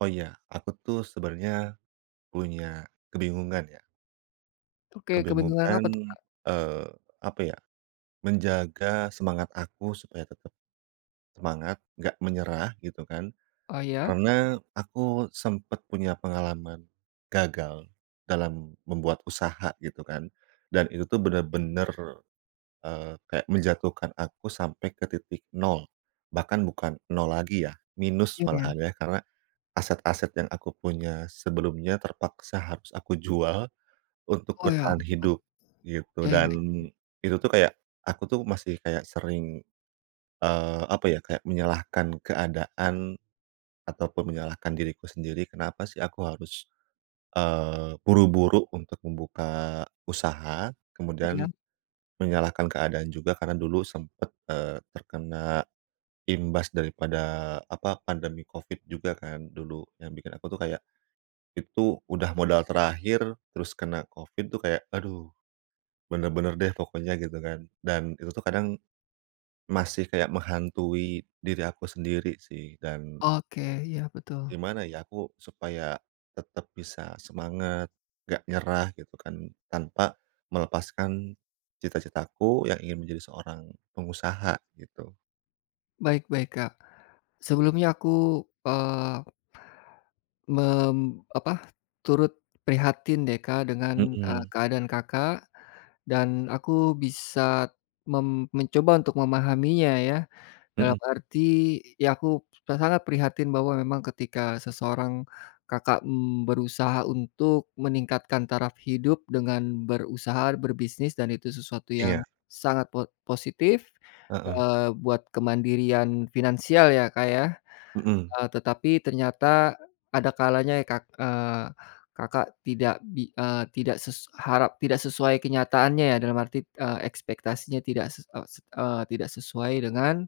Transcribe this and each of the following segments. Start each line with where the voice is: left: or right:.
right: Oh ya aku tuh sebenarnya punya kebingungan ya.
left: Oke kebingungan
right: Kebingungan,
left: apa tuh, Kak?
right: eee, apa ya, menjaga semangat aku supaya tetep semangat, nggak menyerah gitu kan.
left: Oh ya?
right: Karena aku sempet punya pengalaman gagal dalam membuat usaha gitu kan dan itu tuh bener-bener, eee kayak menjatuhkan aku sampai ke titik nol. Bahkan bukan nol lagi ya, minus
left: Iya iya.
right: malahan ya. Karena aset-aset yang aku punya sebelumnya terpaksa harus aku jual untuk
left: Oh ya,
right: bertahan
left: [unintelligible]
right: hidup, gitu.
left: ya ya
right: Dan
left: ya.
right: itu tuh kayak aku tuh masih kayak sering, eee apa ya kayak menyalahkan keadaan ataupun menyalahkan diriku sendiri kenapa sih aku harus eee, buru-buru untuk membuka usaha kemudian
left: Iya.
right: menyalahkan keadaan juga karena dulu sempat, eee, terkena imbas daripada apa pandemi COVID juga kan dulu yang bikin aku tuh kayak, itu udah modal terakhir terus kena COVID tuh kayak aduh. Bener-bener deh pokoknya gitu kan dan itu tuh kadang masih kayak menghantui diri aku sendiri sih dan
left: Oke, iya betul.
right: gimana ya aku supaya tetap bisa semangat, nggak nyerah gitu kan? Tanpa melepaskan cita-citaku yang ingin menjadi seorang pengusaha gitu.
left: Baik baik, Kak. Sebelumnya aku, eee, mem apa, turut prihatin deh Kak dengan, eee,
right: Hmm.
left: keadaan Kakak dan aku bisa mem mencoba untuk memahaminya ya, dalam
right: Heeh.
left: arti ya aku s sangat prihatin bahwa memang ketika seseorang Kakak, mmm, berusaha untuk meningkatkan taraf hidup dengan berusaha berbisnis dan itu sesuatu yang
right: Iya.
left: sangat po positif,
right: Heeh.
left: eee, buat kemandirian finansial ya, Kak, ya?
right: Heeh.
left: Eee, tetapi ternyata ada kalanya ya Kak eee, Kakak tidak bi eee, tidak ses harap tidak sesuai kenyataannya ya dalam arti, eee, ekspektasinya tidak ses eee, s eee, tidak sesuai dengan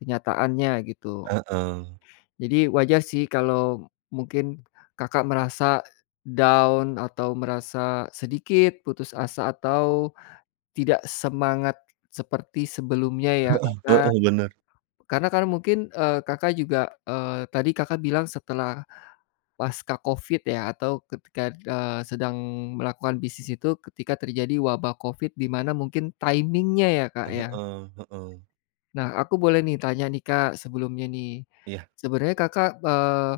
left: kenyataannya gitu.
right: Heeh.
left: Jadi wajah sih kalau mungkin kakak merasa down atau merasa sedikit putus asa atau tidak semangat seperti sebelumnya ya
right: Heeh
left: karena
right: heeh bener.
left: karena kan mungkin, eee, Kakak juga eee, tadi Kakak bilang setelah pasca Covid ya atau ketika eee, sedang melakukan bisnis itu ketika terjadi wabah Covid di mana mungkin timing-nya ya, Kak, ya.
right: Heeh heeh.
left: Nah aku boleh nih tanya nih Kak sebelumnya nih,
right: Iya.
left: sebenarnya Kakak, eee,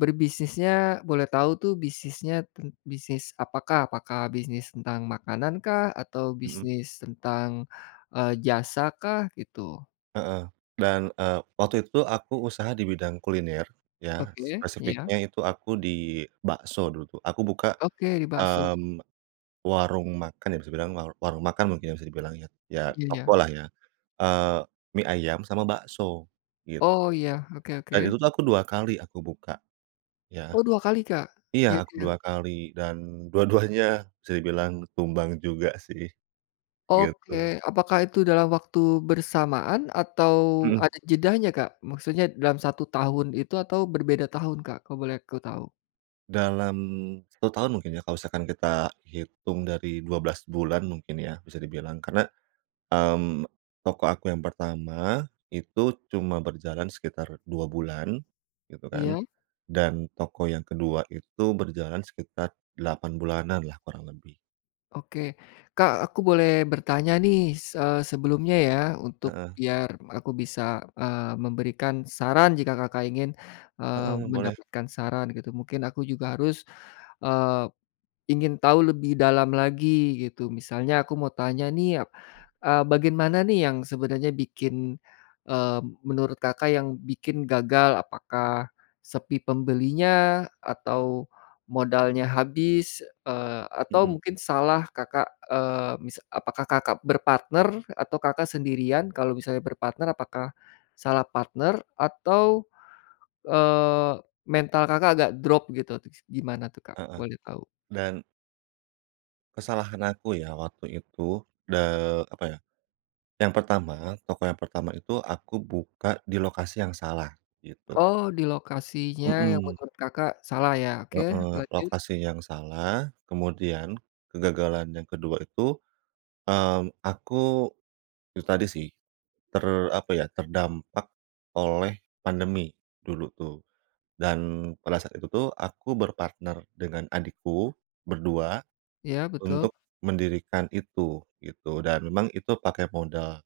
left: berbisnisnya boleh tahu tuh bisnisnya tent bisnis apakah? Apakah bisnis tentang makanan kah? Atau
right: Hmm.
left: bisnis tentang, eee, jasa kah? Gitu.
right: Heeh. Dan, eee, waktu itu tuh aku usaha di bidang kuliner ya,
left: Oke, iya.
right: spesifiknya itu aku di bakso dulu tuh. Aku buka,
left: Oke bakso.
right: mmm, warung makan, ya bisa dibilang warung makan mungkin bisa dibilang ya, ya toko
left: Iya.
right: lah ya, eee, mie ayam sama bakso gitu.
left: Oh iya, oke
right: Dan
left: oke.
right: itu tuh aku 2 kali aku buka. Ya.
left: Oh 2 kali, Kak?
right: Iya aku
left: Yegel
right: 2 kali, dan dua-duanya bisa dibilang tumbang juga sih.
left: Oke,
right: Gitu.
left: apakah itu dalam waktu bersamaan atau
right: Hmm.
left: ada jedanya, Kak? Maksudnya dalam 1 tahun itu atau berbeda tahun, Kak? Kalau boleh aku tahu.
right: Dalam 1 tahun mungkin ya kalau misalkan kita hitung dari 12 bulan mungkin ya bisa dibilang, karena. Mmm, toko aku yang pertama itu cuma berjalan sekitar 2 bulan gitu kan
left: Iya.
right: dan toko yang ke-2 itu berjalan sekitar 8 bulanan lah kurang lebih.
left: Oke. Kak, aku boleh bertanya nih, se sebelumnya ya, untuk
right: Heeh.
left: biar aku bisa eee, memberikan saran jika Kakak ingin, eee,
right: Heeh boleh.
left: mendapatkan saran gitu mungkin aku juga harus eee, ingin tahu lebih dalam lagi gitu, misalnya aku mau tanya nih a eee, bagaimana nih yang sebenarnya bikin, eee, menurut Kakak yang bikin gagal, apakah sepi pembelinya atau modalnya habis, eee atau
right: Hmm.
left: mungkin salah Kakak, eee, mis apakah Kakak berpartner atau Kakak sendirian? Kalau misalnya berpartner apakah salah partner atau, eee, mental Kakak agak drop gitu, gimana tuh Kak,
right: Heeh.
left: boleh tahu?
right: Dan kesalahan aku ya waktu itu, de apa ya. Yang pertama, toko yang pertama itu aku buka di lokasi yang salah, gitu.
left: Oh di lokasinya yang
right: Hmm.
left: menurut Kakak salah ya? Oke,
right: Heeh.
left: lanjut.
right: Lokasi yang salah, kemudian kegagalan yang ke-2 itu, mmm aku. Itu tadi sih ter apa ya, terdampak oleh pandemi dulu tuh dan pada saat itu tuh aku berpartner dengan adikku, berdua.
left: Ya betul.
right: Untuk mendirikan itu gitu dan memang itu pakai modal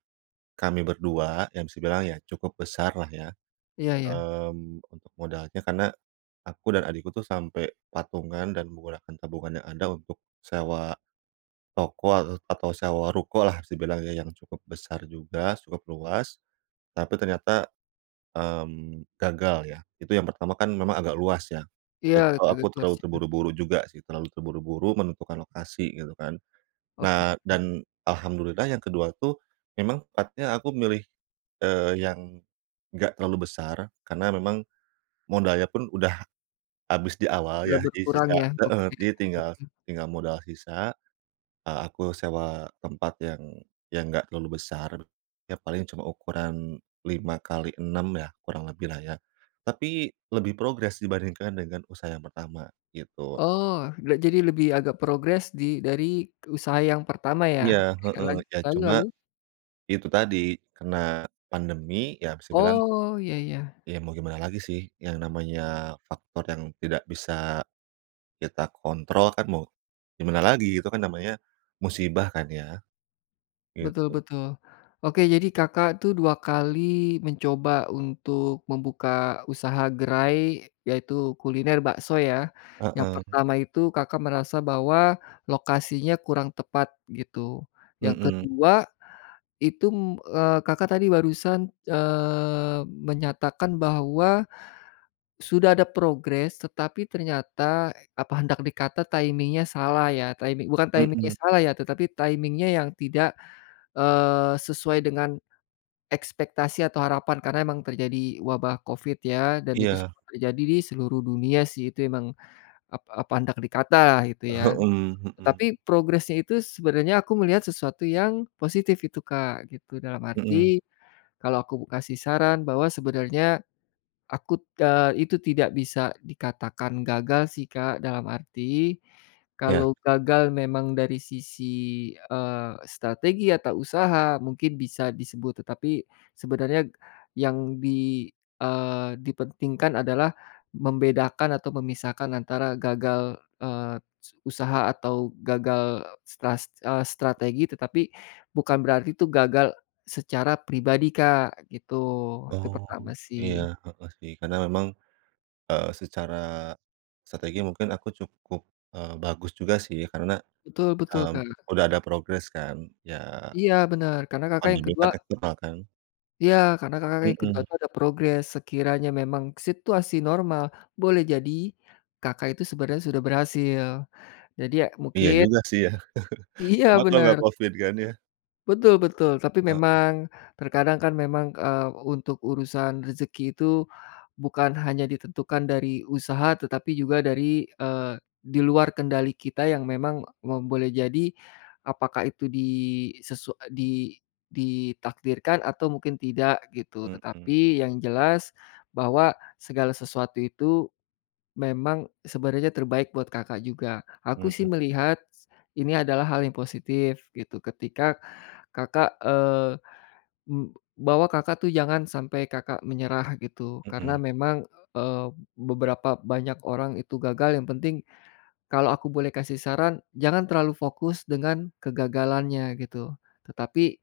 right: kami berdua yang bisa dibilang ya cukup besar lah ya.
left: Iya iya.
right: Mmm, untuk modalnya karena aku dan adikku tuh sampai patungan dan menggunakan tabungan yang ada untuk sewa toko atau sewa ruko lah bisa dibilang ya, yang cukup besar juga, cukup luas tapi ternyata, mmm, gagal ya. Itu yang pertama kan memang agak luas ya, itu
left: Iya.
right: aku terlalu
left: [unintelligible]
right: terburu-buru juga sih, terlalu terburu-buru menentukan lokasi gitu kan.
left: Oke.
right: Nah, dan alhamdulillah yang ke-2 tuh memang tempatnya aku milih, eee, yang nggak terlalu besar karena memang modalnya pun udah habis di awal
left: Tidak
right: ya jadi
left: berkurang
right: sisa
left: ya?
right: heeh,
left: Oke.
right: jadi tinggal
left: [unintelligible]
right: tinggal modal sisa. Eee, aku sewa tempat yang yang nggak terlalu besar ya paling cuma ukuran 5 kali, 6 ya kurang lebih lah ya tapi lebih progres dibandingkan dengan usaha yang pertama gitu.
left: Oh gak jadi lebih agak progres di dari usaha yang pertama ya?
right: Iya
left: Ya
right: heeh,
left: lan
right: ya
left: lalu
right: cuma
left: lalu?
right: itu tadi karena pandemi ya bisa dibilang
left: Oh, ya ya.
right: ya mau gimana lagi sih yang namanya faktor yang tidak bisa kita kontrol kan mau gimana lagi, itu kan namanya musibah kan ya
left: Betul
right: gitu.
left: betul. Oke jadi Kakak tuh 2 kali mencoba untuk membuka usaha gerai yaitu kuliner bakso ya? Yang
right: Heeh.
left: pertama itu Kakak merasa bahwa lokasinya kurang tepat gitu. Yang
right: Hmm.
left: ke-2 itu, eee, Kakak tadi barusan, eee, menyatakan bahwa sudah ada progres tetapi ternyata, apa hendak dikata timing-nya salah ya, timing bukan timing-nya
right: Hmm.
left: salah ya, tetapi timing-nya yang tidak, eee, sesuai dengan ekspektasi atau harapan karena memang terjadi wabah COVID ya, dan itu
right: Iya.
left: semua terjadi di seluruh dunia sih itu emang ap apa hendak dikata gitu
right: Oh,
left: ya.
right: hmm hmm.
left: Tapi progresnya itu sebenarnya aku melihat sesuatu yang positif itu, Kak, gitu. Dalam
right: Hmm.
left: arti kalau aku kasih saran bahwa sebenarnya akut eee, itu tidak bisa dikatakan gagal sih, Kak. Dalam arti
right: Ya.
left: kalau gagal memang dari sisi, eee, strategi atau usaha, mungkin bisa disebut tetapi sebenarnya yang di, eee, dipentingkan adalah membedakan atau memisahkan antara gagal eee, su usaha atau gagal stras eee, strategi tetapi bukan berarti itu gagal secara pribadi, Kak, gitu. Itu
right: Oh
left: pertama
right: iya,
left: sih.
right: heeh sih, karena memang, eee, secara strategi mungkin aku cukup, eee, bagus juga sih ya karena,
left: Betul betul
right: mmm,
left: Kak.
right: udah ada progres kan, ya
left: Iya bener karena Kakak yang
right: pandemi
left: ke-2
right: kan eksternal kan.
left: Iya karena Kakak yang ke-2
right: Hmm.
left: tuh ada progres sekiranya memang situasi normal boleh jadi Kakak itu sebenarnya sudah berhasil jadi ya
right: Iya
left: mungkin
right: juga sih ya.
left: Iya
right: Coba kalo nggak
left: bener.
right: COVID kan ya?
left: Betul betul, tapi
right: Heeh.
left: memang terkadang kan memang, eee, untuk urusan rezeki itu bukan hanya ditentukan dari usaha tetapi juga dari, eee, di luar kendali kita yang memang mem boleh jadi apakah itu di sesu di ditakdirkan atau mungkin tidak gitu,
right: Hmm.
left: tetapi yang jelas bahwa segala sesuatu itu memang sebenarnya terbaik buat Kakak juga. Aku sih
right: Hmm.
left: melihat, ini adalah hal yang positif gitu, ketika Kakak eee, eb bahwa Kakak tuh jangan sampai Kakak menyerah gitu, karena
right: Hmm.
left: memang, eee, beberapa banyak orang itu gagal, yang penting, kalau aku boleh kasih saran jangan terlalu fokus dengan kegagalannya gitu, tetapi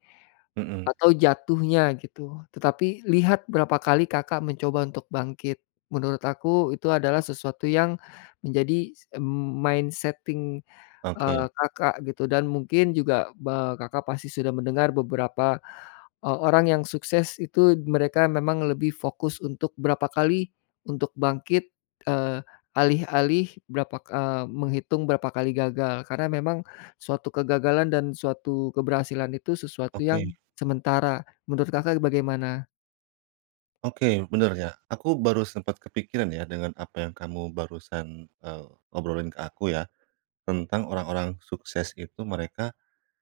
right: Hmm.
left: atau jatuhnya gitu, tetapi, lihat berapa kali Kakak mencoba untuk bangkit, menurut aku itu adalah sesuatu yang menjadi mindsetting eee,
right: Oke.
left: Kakak gitu dan mungkin juga ba Kakak pasti sudah mendengar beberapa o orang yang sukses itu mereka memang lebih fokus untuk berapa kali untuk bangkit, eee, alih-alih berapa ka eee, menghitung berapa kali gagal karena memang suatu kegagalan dan suatu keberhasilan itu sesuatu
right: Oke.
left: yang sementara menurut Kakak bagaimana?
right: Oke bener ya, aku baru sempat kepikiran ya dengan apa yang kamu barusan, eee, obrolin ke aku ya, tentang orang-orang sukses itu mereka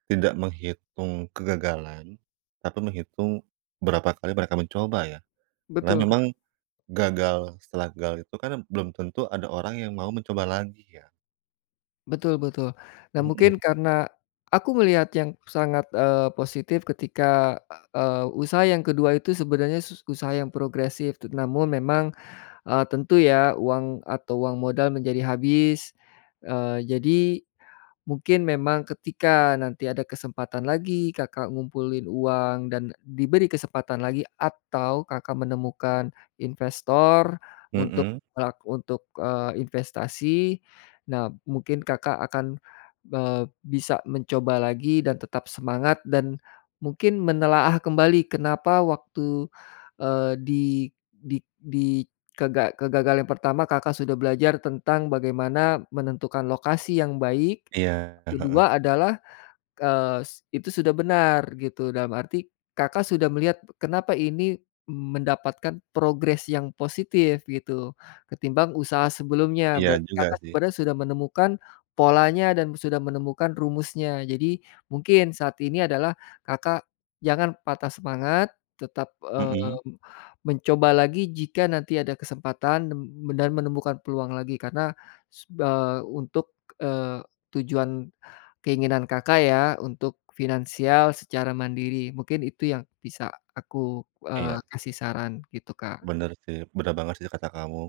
right: tidak menghitung kegagalan tapi menghitung berapa kali mereka mencoba ya, karena
left: Betul,
right: memang
left: Kak.
right: gagal setelah gagal itu kan belum tentu ada orang yang mau mencoba lagi ya.
left: Betul betul dan
right: Hmm.
left: mungkin karena aku melihat yang sangat, eee, positif ketika eee, usaha yang ke-2 itu sebenarnya sus usaha yang progresif namun memang, eee, tentu ya uang atau uang modal menjadi habis, eee, jadi mungkin memang ketika nanti ada kesempatan lagi, Kakak ngumpulin uang dan diberi kesempatan lagi, atau Kakak menemukan investor untuk
right: Mhm.
left: lak untuk, eee, investasi, nah mungkin Kakak akan, eee, bisa mencoba lagi dan tetap semangat dan mungkin menelaah kembali kenapa waktu eee, di di di kega kegagalan yang pertama Kakak sudah belajar tentang bagaimana menentukan lokasi yang baik,
right: Iya, e heeh.
left: ke-2 adalah, eee, itu sudah benar gitu dalam arti, Kakak sudah melihat kenapa ini mendapatkan progres yang positif gitu, ketimbang usaha sebelumnya.
right: Iya
left: Berarti
right: juga
left: Kakak
right: sih.
left: sebenarnya sudah menemukan polanya dan sudah menemukan rumusnya. Jadi mungkin saat ini adalah Kakak jangan patah semangat tetap, eee,
right: Mhm.
left: mencoba lagi jika nanti ada kesempatan nem dan menemukan peluang lagi karena su eee, untuk, eee, tujuan keinginan Kakak ya, untuk finansial secara mandiri, mungkin itu yang bisa aku, eee,
right: Iya.
left: kasih saran gitu, Kak.
right: Bener sih, bener banget sih kata kamu.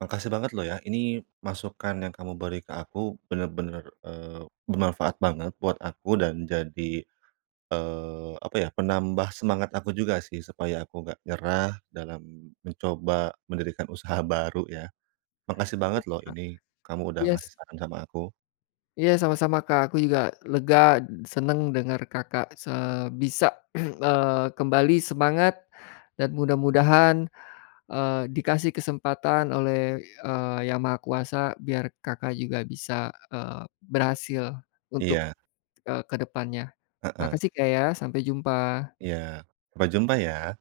right: Makasih banget loh ya ini masukan yang kamu beri ke aku benar-benar, eee, bermanfaat banget buat aku dan jadi, eee, apa ya, penambah semangat aku juga sih supaya aku nggak nyerah dalam mencoba mendirikan usaha baru ya. Makasih
left: Mhm,
right: banget loh
left: Kak.
right: ini kamu udah
left: Iya s
right: ngasih saran sama aku.
left: Iya sama-sama, Kak. Aku juga lega, senang dengar Kakak se bisa, eee, kembali semangat dan mudah-mudahan, eee, dikasih kesempatan oleh, eee, Yang Maha Kuasa biar Kakak juga bisa, eee, berhasil untuk,
right: Iya.
left: eee, ke depannya
right: Heeh.
left: makasih, Kak ya, sampai jumpa.
right: Iya. Sampai jumpa ya.